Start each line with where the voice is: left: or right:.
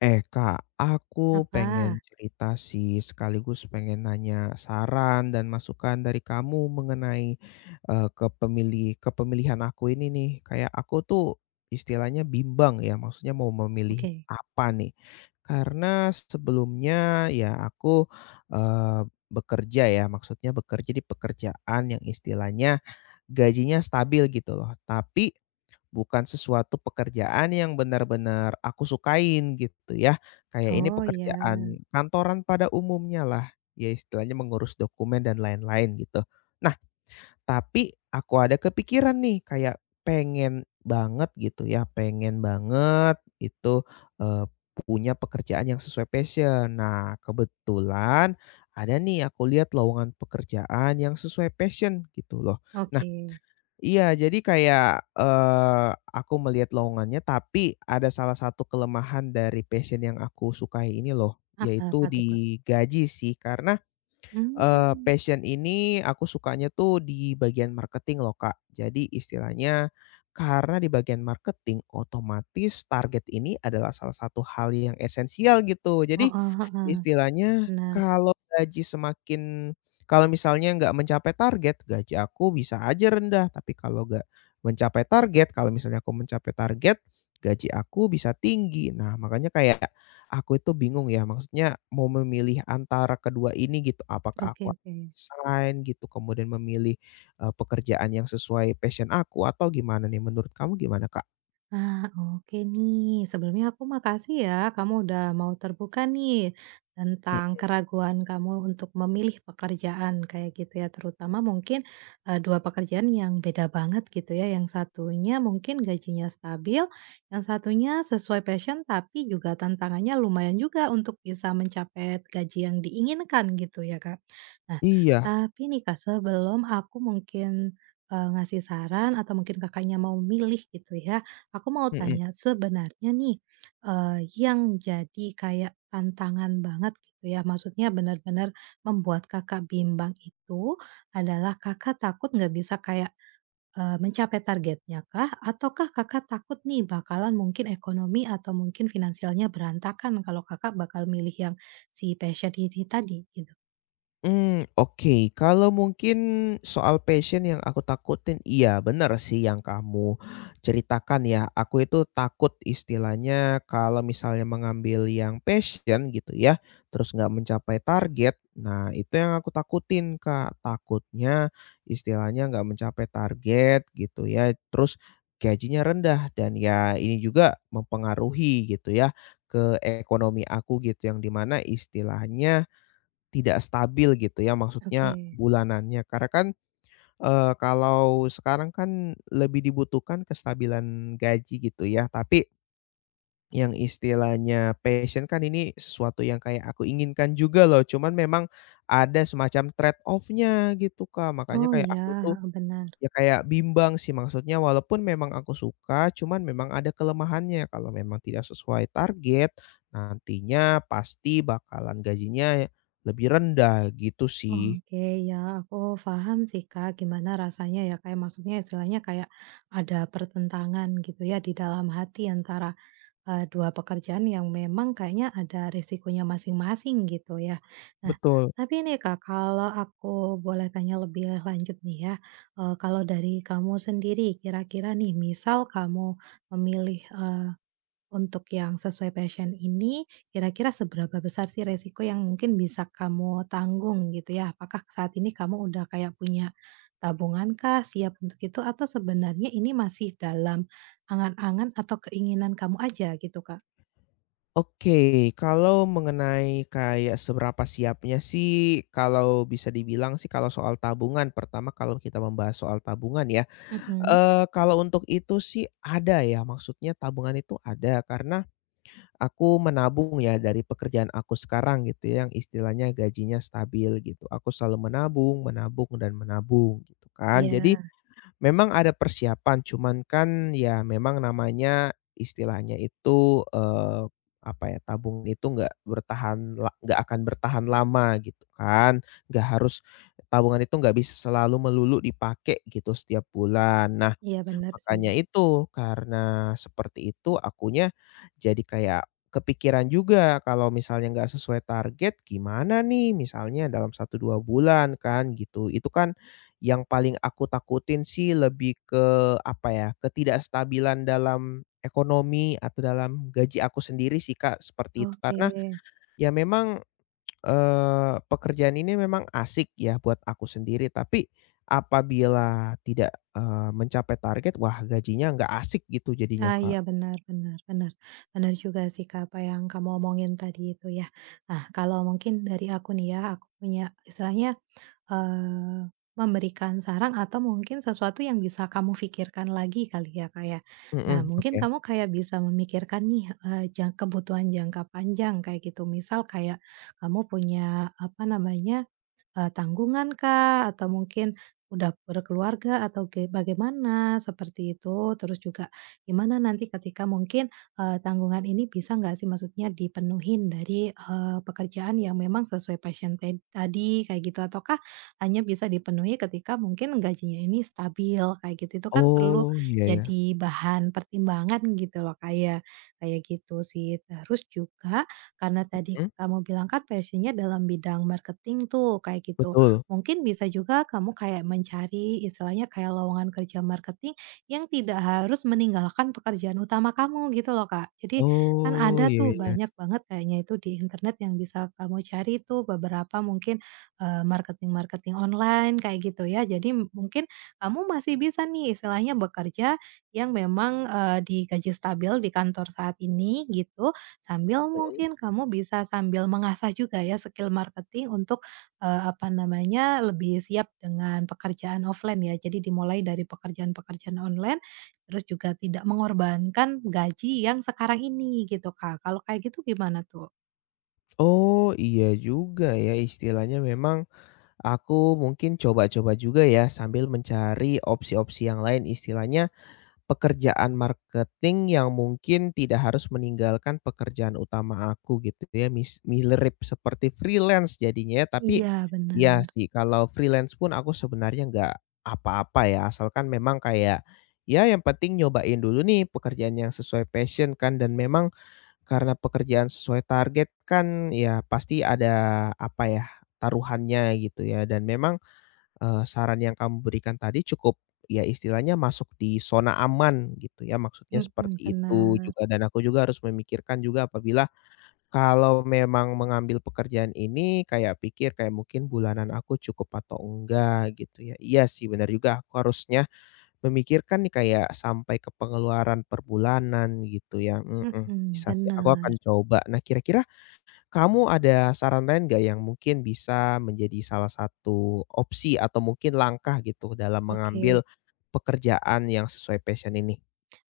left: Eh Kak, aku
right: Apa?
left: pengen cerita sih sekaligus pengen nanya saran dan masukan dari kamu mengenai, kepemilihan aku ini nih. Kayak aku tuh istilahnya bimbang ya, maksudnya mau memilih
right: Oke.
left: apa nih. Karena sebelumnya ya aku, eee, bekerja ya maksudnya bekerja di pekerjaan yang istilahnya gajinya stabil gitu loh. Tapi bukan sesuatu pekerjaan yang benar-benar aku sukain gitu ya, kayak ini
right: Oh iya,
left: pekerjaan kantoran pada umumnya lah, ya istilahnya mengurus dokumen dan lain-lain gitu. Nah, tapi aku ada kepikiran nih kayak pengen banget itu, eee, punya pekerjaan yang sesuai passion. Nah, kebetulan ada nih aku lihat lowongan pekerjaan yang sesuai passion gitu loh. Nah,
right: oke.
left: iya, jadi kayak, aku melihat lowongannya, tapi ada salah satu kelemahan dari passion yang aku sukai ini loh,
right: Apa
left: yaitu
right: apa tuh, Kak?
left: di gaji sih. Karena,
right: Mmm,
left: passion ini aku sukanya tuh di bagian marketing loh, Kak. Jadi istilahnya karena di bagian marketing, otomatis target ini adalah salah satu hal yang esensial gitu. Jadi,
right: heeh heeh,
left: istilahnya,
right: benar.
left: kalau gaji semakin kalau misalnya nggak mencapai target, gaji aku bisa aja rendah, tapi kalau nggak mencapai target kalau misalnya aku mencapai target, gaji aku bisa tinggi. Nah, makanya kayak aku itu bingung ya, maksudnya mau memilih antara kedua ini gitu, apakah
right: Oke
left: aku
right: oke.
left: resign gitu, kemudian memilih, pekerjaan yang sesuai passion aku atau gimana nih? Menurut kamu gimana, Kak?
right: Nah, oke nih. Sebelumnya aku makasih ya kamu udah mau terbuka nih tentang
left: Mhm.
right: keraguan kamu untuk memilih pekerjaan kayak gitu ya. Terutama mungkin dua pekerjaan yang beda banget gitu ya. Yang satunya mungkin gajinya stabil, yang satunya sesuai passion tapi juga tantangannya lumayan juga untuk bisa mencapai gaji yang diinginkan gitu ya, Kak. Nah,
left: Iya,
right: tapi nih Kak, sebelum aku mungkin ngasih saran atau mungkin kakaknya mau milih gitu ya, aku mau
left: mhm.
right: tanya sebenarnya nih, yang jadi kayak tantangan banget gitu ya, maksudnya benar-benar membuat Kakak bimbang itu adalah Kakak takut nggak bisa kayak, mencapai targetnya kah? Ataukah Kakak takut nih bakalan mungkin ekonomi atau mungkin finansialnya berantakan kalau Kakak bakal milih yang si passion ini tadi gitu?
left: Hmm, oke. Kalau mungkin soal passion yang aku takutin, iya benar sih yang kamu ceritakan ya. Aku itu takut istilahnya kalau misalnya mengambil yang passion gitu ya, terus nggak mencapai target, nah itu yang aku takutin, Kak. Takutnya istilahnya nggak mencapai target gitu ya, terus gajinya rendah dan ya ini juga mempengaruhi gitu ya ke ekonomi aku gitu, yang dimana istilahnya tidak stabil gitu ya, maksudnya
right: Oke.
left: bulanannya. Karena kan, kalau sekarang kan lebih dibutuhkan kestabilan gaji gitu ya, tapi yang istilahnya passion kan ini sesuatu yang kayak aku inginkan juga loh, cuman memang ada semacam trade off-nya gitu, Kak. Makanya
right: Oh
left: kayak aku tuh
right: iya, benar.
left: ya kayak bimbang sih, maksudnya walaupun memang aku suka, cuman memang ada kelemahannya. Kalau memang tidak sesuai target, nantinya pasti bakalan gajinya lebih rendah gitu sih.
right: Oke, ya aku paham sih Kak, gimana rasanya ya kayak maksudnya istilahnya kayak ada pertentangan gitu ya di dalam hati antara dua pekerjaan yang memang kayaknya ada risikonya masing-masing gitu ya. Nah,
left: Betul.
right: tapi nih Kak, kalau aku boleh tanya lebih lanjut nih ya, kalau dari kamu sendiri kira-kira nih misal kamu memilih untuk yang sesuai passion ini, kira-kira seberapa besar sih resiko yang mungkin bisa kamu tanggung gitu ya? Apakah saat ini kamu udah kayak punya tabungankah siap untuk itu atau sebenarnya ini masih dalam angan-angan atau keinginan kamu aja gitu, Kak?
left: Oke, kalau mengenai kayak seberapa siapnya sih, kalau bisa dibilang sih kalau soal tabungan, pertama kalau kita membahas soal tabungan ya,
right: Mhm.
left: kalau untuk itu sih ada ya, maksudnya tabungan itu ada, karena aku menabung ya dari pekerjaan aku sekarang gitu ya, yang istilahnya gajinya stabil gitu. Aku selalu menabung, menabung, dan menabung gitu kan. Jadi
right: Iya,
left: memang ada persiapan, cuman kan ya memang namanya istilahnya itu, apa ya, tabung itu nggak bertahan la nggak akan bertahan lama gitu kan, nggak harus tabungan itu nggak bisa selalu melulu dipakai gitu setiap bulan. Nah,
right: iya benar sih.
left: makanya itu, karena seperti itu akunya jadi kayak kepikiran juga kalau misalnya nggak sesuai target gimana nih misalnya dalam satu 2 bulan kan gitu. Itu kan yang paling aku takutin sih lebih ke apa ya, ketidakstabilan dalam ekonomi atau dalam gaji aku sendiri sih Kak, seperti itu.
right: Oke.
left: Karena ya memang, pekerjaan ini memang asik ya buat aku sendiri, tapi apabila tidak, mencapai target, wah gajinya nggak asik gitu jadinya,
right: Ah,
left: Kak.
right: iya benar benar benar. Benar juga sih Kak apa yang kamu omongin tadi itu ya. Nah, kalau mungkin dari aku nih ya, aku punya istilahnya eee, memberikan saran atau mungkin sesuatu yang bisa kamu pikirkan lagi kali ya, Kak, ya. Nah,
left: Mhm,
right: mungkin
left: oke.
right: kamu kayak bisa memikirkan nih, kebutuhan jangka panjang kayak gitu. Misal kayak kamu punya, apa namanya, tanggungan kah, atau mungkin udah berkeluarga atau bagaimana, seperti itu. Terus juga gimana nanti ketika mungkin, tanggungan ini bisa nggak sih maksudnya dipenuhin dari, pekerjaan yang memang sesuai passion tadi, kayak gitu. Ataukah hanya bisa dipenuhi ketika mungkin gajinya ini stabil kayak gitu. Itu kan perlu
left: Oh, iya ya.
right: jadi bahan pertimbangan gitu loh kayak kayak gitu sih. Terus juga karena tadi
left: Mhm,
right: kamu bilang kan passion dalam bidang marketing tuh kayak gitu.
left: betul.
right: Mungkin bisa juga kamu kayak mencari istilahnya kayak lowongan kerja marketing yang tidak harus meninggalkan pekerjaan utama kamu gitu loh Kak. Jadi kan
left: Oh,
right: ada
left: iya
right: tuh
left: ya.
right: banyak banget kayaknya itu di internet yang bisa kamu cari tuh beberapa mungkin marketing-marketing online kayak gitu ya. Jadi mungkin kamu masih bisa nih istilahnya bekerja yang memang, digaji stabil di kantor saat ini gitu, sambil
left: Mhm.
right: mungkin kamu bisa sambil mengasah juga ya skill marketing untuk, apa namanya, lebih siap dengan pekerjaan offline ya. Jadi dimulai dari pekerjaan-pekerjaan online, terus juga tidak mengorbankan gaji yang sekarang ini gitu, Kak. Kalau kayak gitu gimana tuh?
left: Oh, iya juga ya, istilahnya memang aku mungkin coba-coba juga ya sambil mencari opsi-opsi yang lain, istilahnya pekerjaan marketing yang mungkin tidak harus meninggalkan pekerjaan utama aku gitu ya, mirip seperti freelance jadinya ya, tapi
right: Iya
left: ya sih kalau freelance pun aku sebenarnya nggak apa-apa ya, asalkan memang kayak, ya yang penting nyobain dulu nih pekerjaan yang sesuai passion kan dan memang karena pekerjaan sesuai target kan ya pasti ada apa ya, taruhannya gitu ya dan memang saran yang kamu berikan tadi cukup ya istilahnya masuk di zona aman gitu ya, maksudnya seperti itu
right: bener.
left: juga dan aku juga harus memikirkan juga apabila kalau memang mengambil pekerjaan ini kayak pikir kayak mungkin bulanan aku cukup atau enggak gitu ya. Iya sih benar juga aku harusnya memikirkan nih kayak sampai ke pengeluaran per bulanan gitu ya, mhm,
right: Mhm,
left: bisa sih aku
right: benar,
left: akan coba. Nah kira-kira kamu ada saran lain nggak yang mungkin bisa menjadi salah satu opsi atau mungkin langkah gitu dalam mengambil
right: oke.
left: pekerjaan yang sesuai passion ini?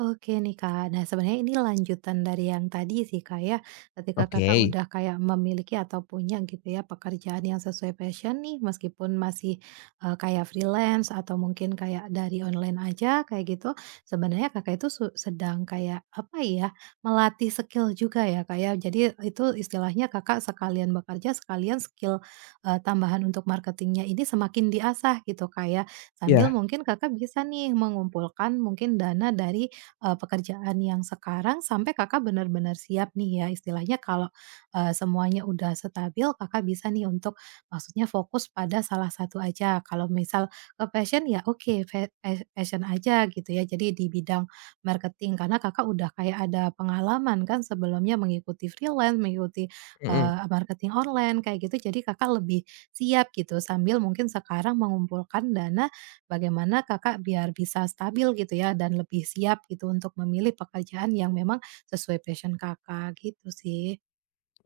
right: Oke nih Kak, nah sebenarnya ini lanjutan dari yang tadi sih Kak ya, ketika Kakak
left: Oke.
right: udah kayak memiliki atau punya gitu ya pekerjaan yang sesuai passion nih, meskipun masih, kayak freelance atau mungkin kayak dari online aja kayak gitu, sebenarnya Kakak itu sedang kayak apa ya, melatih skill juga ya Kak ya, jadi itu istilahnya Kakak sekalian bekerja, sekalian skill, tambahan untuk marketingnya ini semakin diasah gitu Kak ya, sambil
left: Iya,
right: mungkin Kakak bisa nih mengumpulkan mungkin dana dari pekerjaan yang sekarang sampai Kakak benar-benar siap nih ya istilahnya kalau, semuanya udah stabil Kakak bisa nih untuk maksudnya fokus pada salah satu aja. Kalau misal ke fashion ya oke fa fa fashion aja gitu ya jadi di bidang marketing karena Kakak udah kayak ada pengalaman kan sebelumnya mengikuti freelance, mengikuti,
left: mhm.
right: marketing online kayak gitu jadi Kakak lebih siap gitu sambil mungkin sekarang mengumpulkan dana bagaimana Kakak biar bisa stabil gitu ya dan lebih siap gitu untuk memilih pekerjaan yang memang sesuai passion Kakak gitu sih.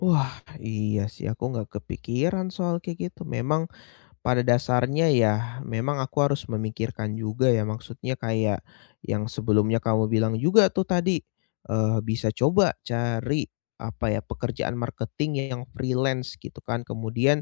left: Wah, iya sih aku nggak kepikiran soal kayak gitu. Memang pada dasarnya ya memang aku harus memikirkan juga ya maksudnya kayak yang sebelumnya kamu bilang juga tuh tadi, bisa coba cari apa ya, pekerjaan marketing yang freelance gitu kan. Kemudian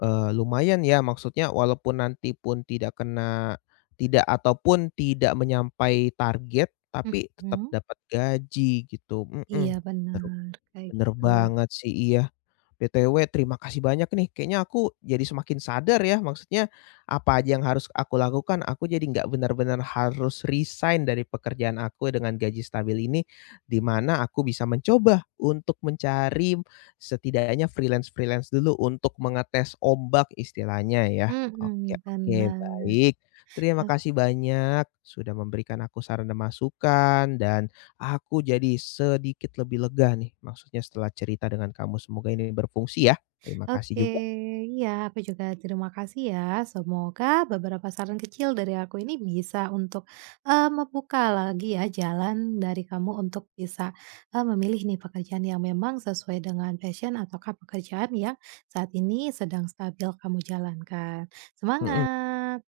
left: Lumayan ya maksudnya walaupun nanti pun tidak ataupun tidak menyampai target, tapi tetap
right: Mhm.
left: dapat gaji gitu,
right: Iya
left: mhm. Bener
right: benar kayak
left: bener
right: gitu.
left: banget sih, iya. BTW terima kasih banyak nih, kayaknya aku jadi semakin sadar ya, maksudnya apa aja yang harus aku lakukan, aku jadi nggak benar-benar harus resign dari pekerjaan aku dengan gaji stabil ini, di mana aku bisa mencoba untuk mencari setidaknya freelance-freelance dulu untuk mengetes ombak istilahnya ya. Oke
right: Mhm,
left: oke,
right: bener.
left: baik. Terima kasih banyak sudah memberikan aku saran dan masukan dan aku jadi sedikit lebih lega nih, maksudnya setelah cerita dengan kamu. Semoga ini berfungsi ya. Terima
right: Oke,
left: kasih juga.
right: iya aku juga terima kasih ya. Semoga beberapa saran kecil dari aku ini bisa untuk, membuka lagi ya jalan dari kamu untuk bisa, memilih nih pekerjaan yang memang sesuai dengan passion ataukah pekerjaan yang saat ini sedang stabil kamu jalankan.
left: Mhm.
right: Semangat.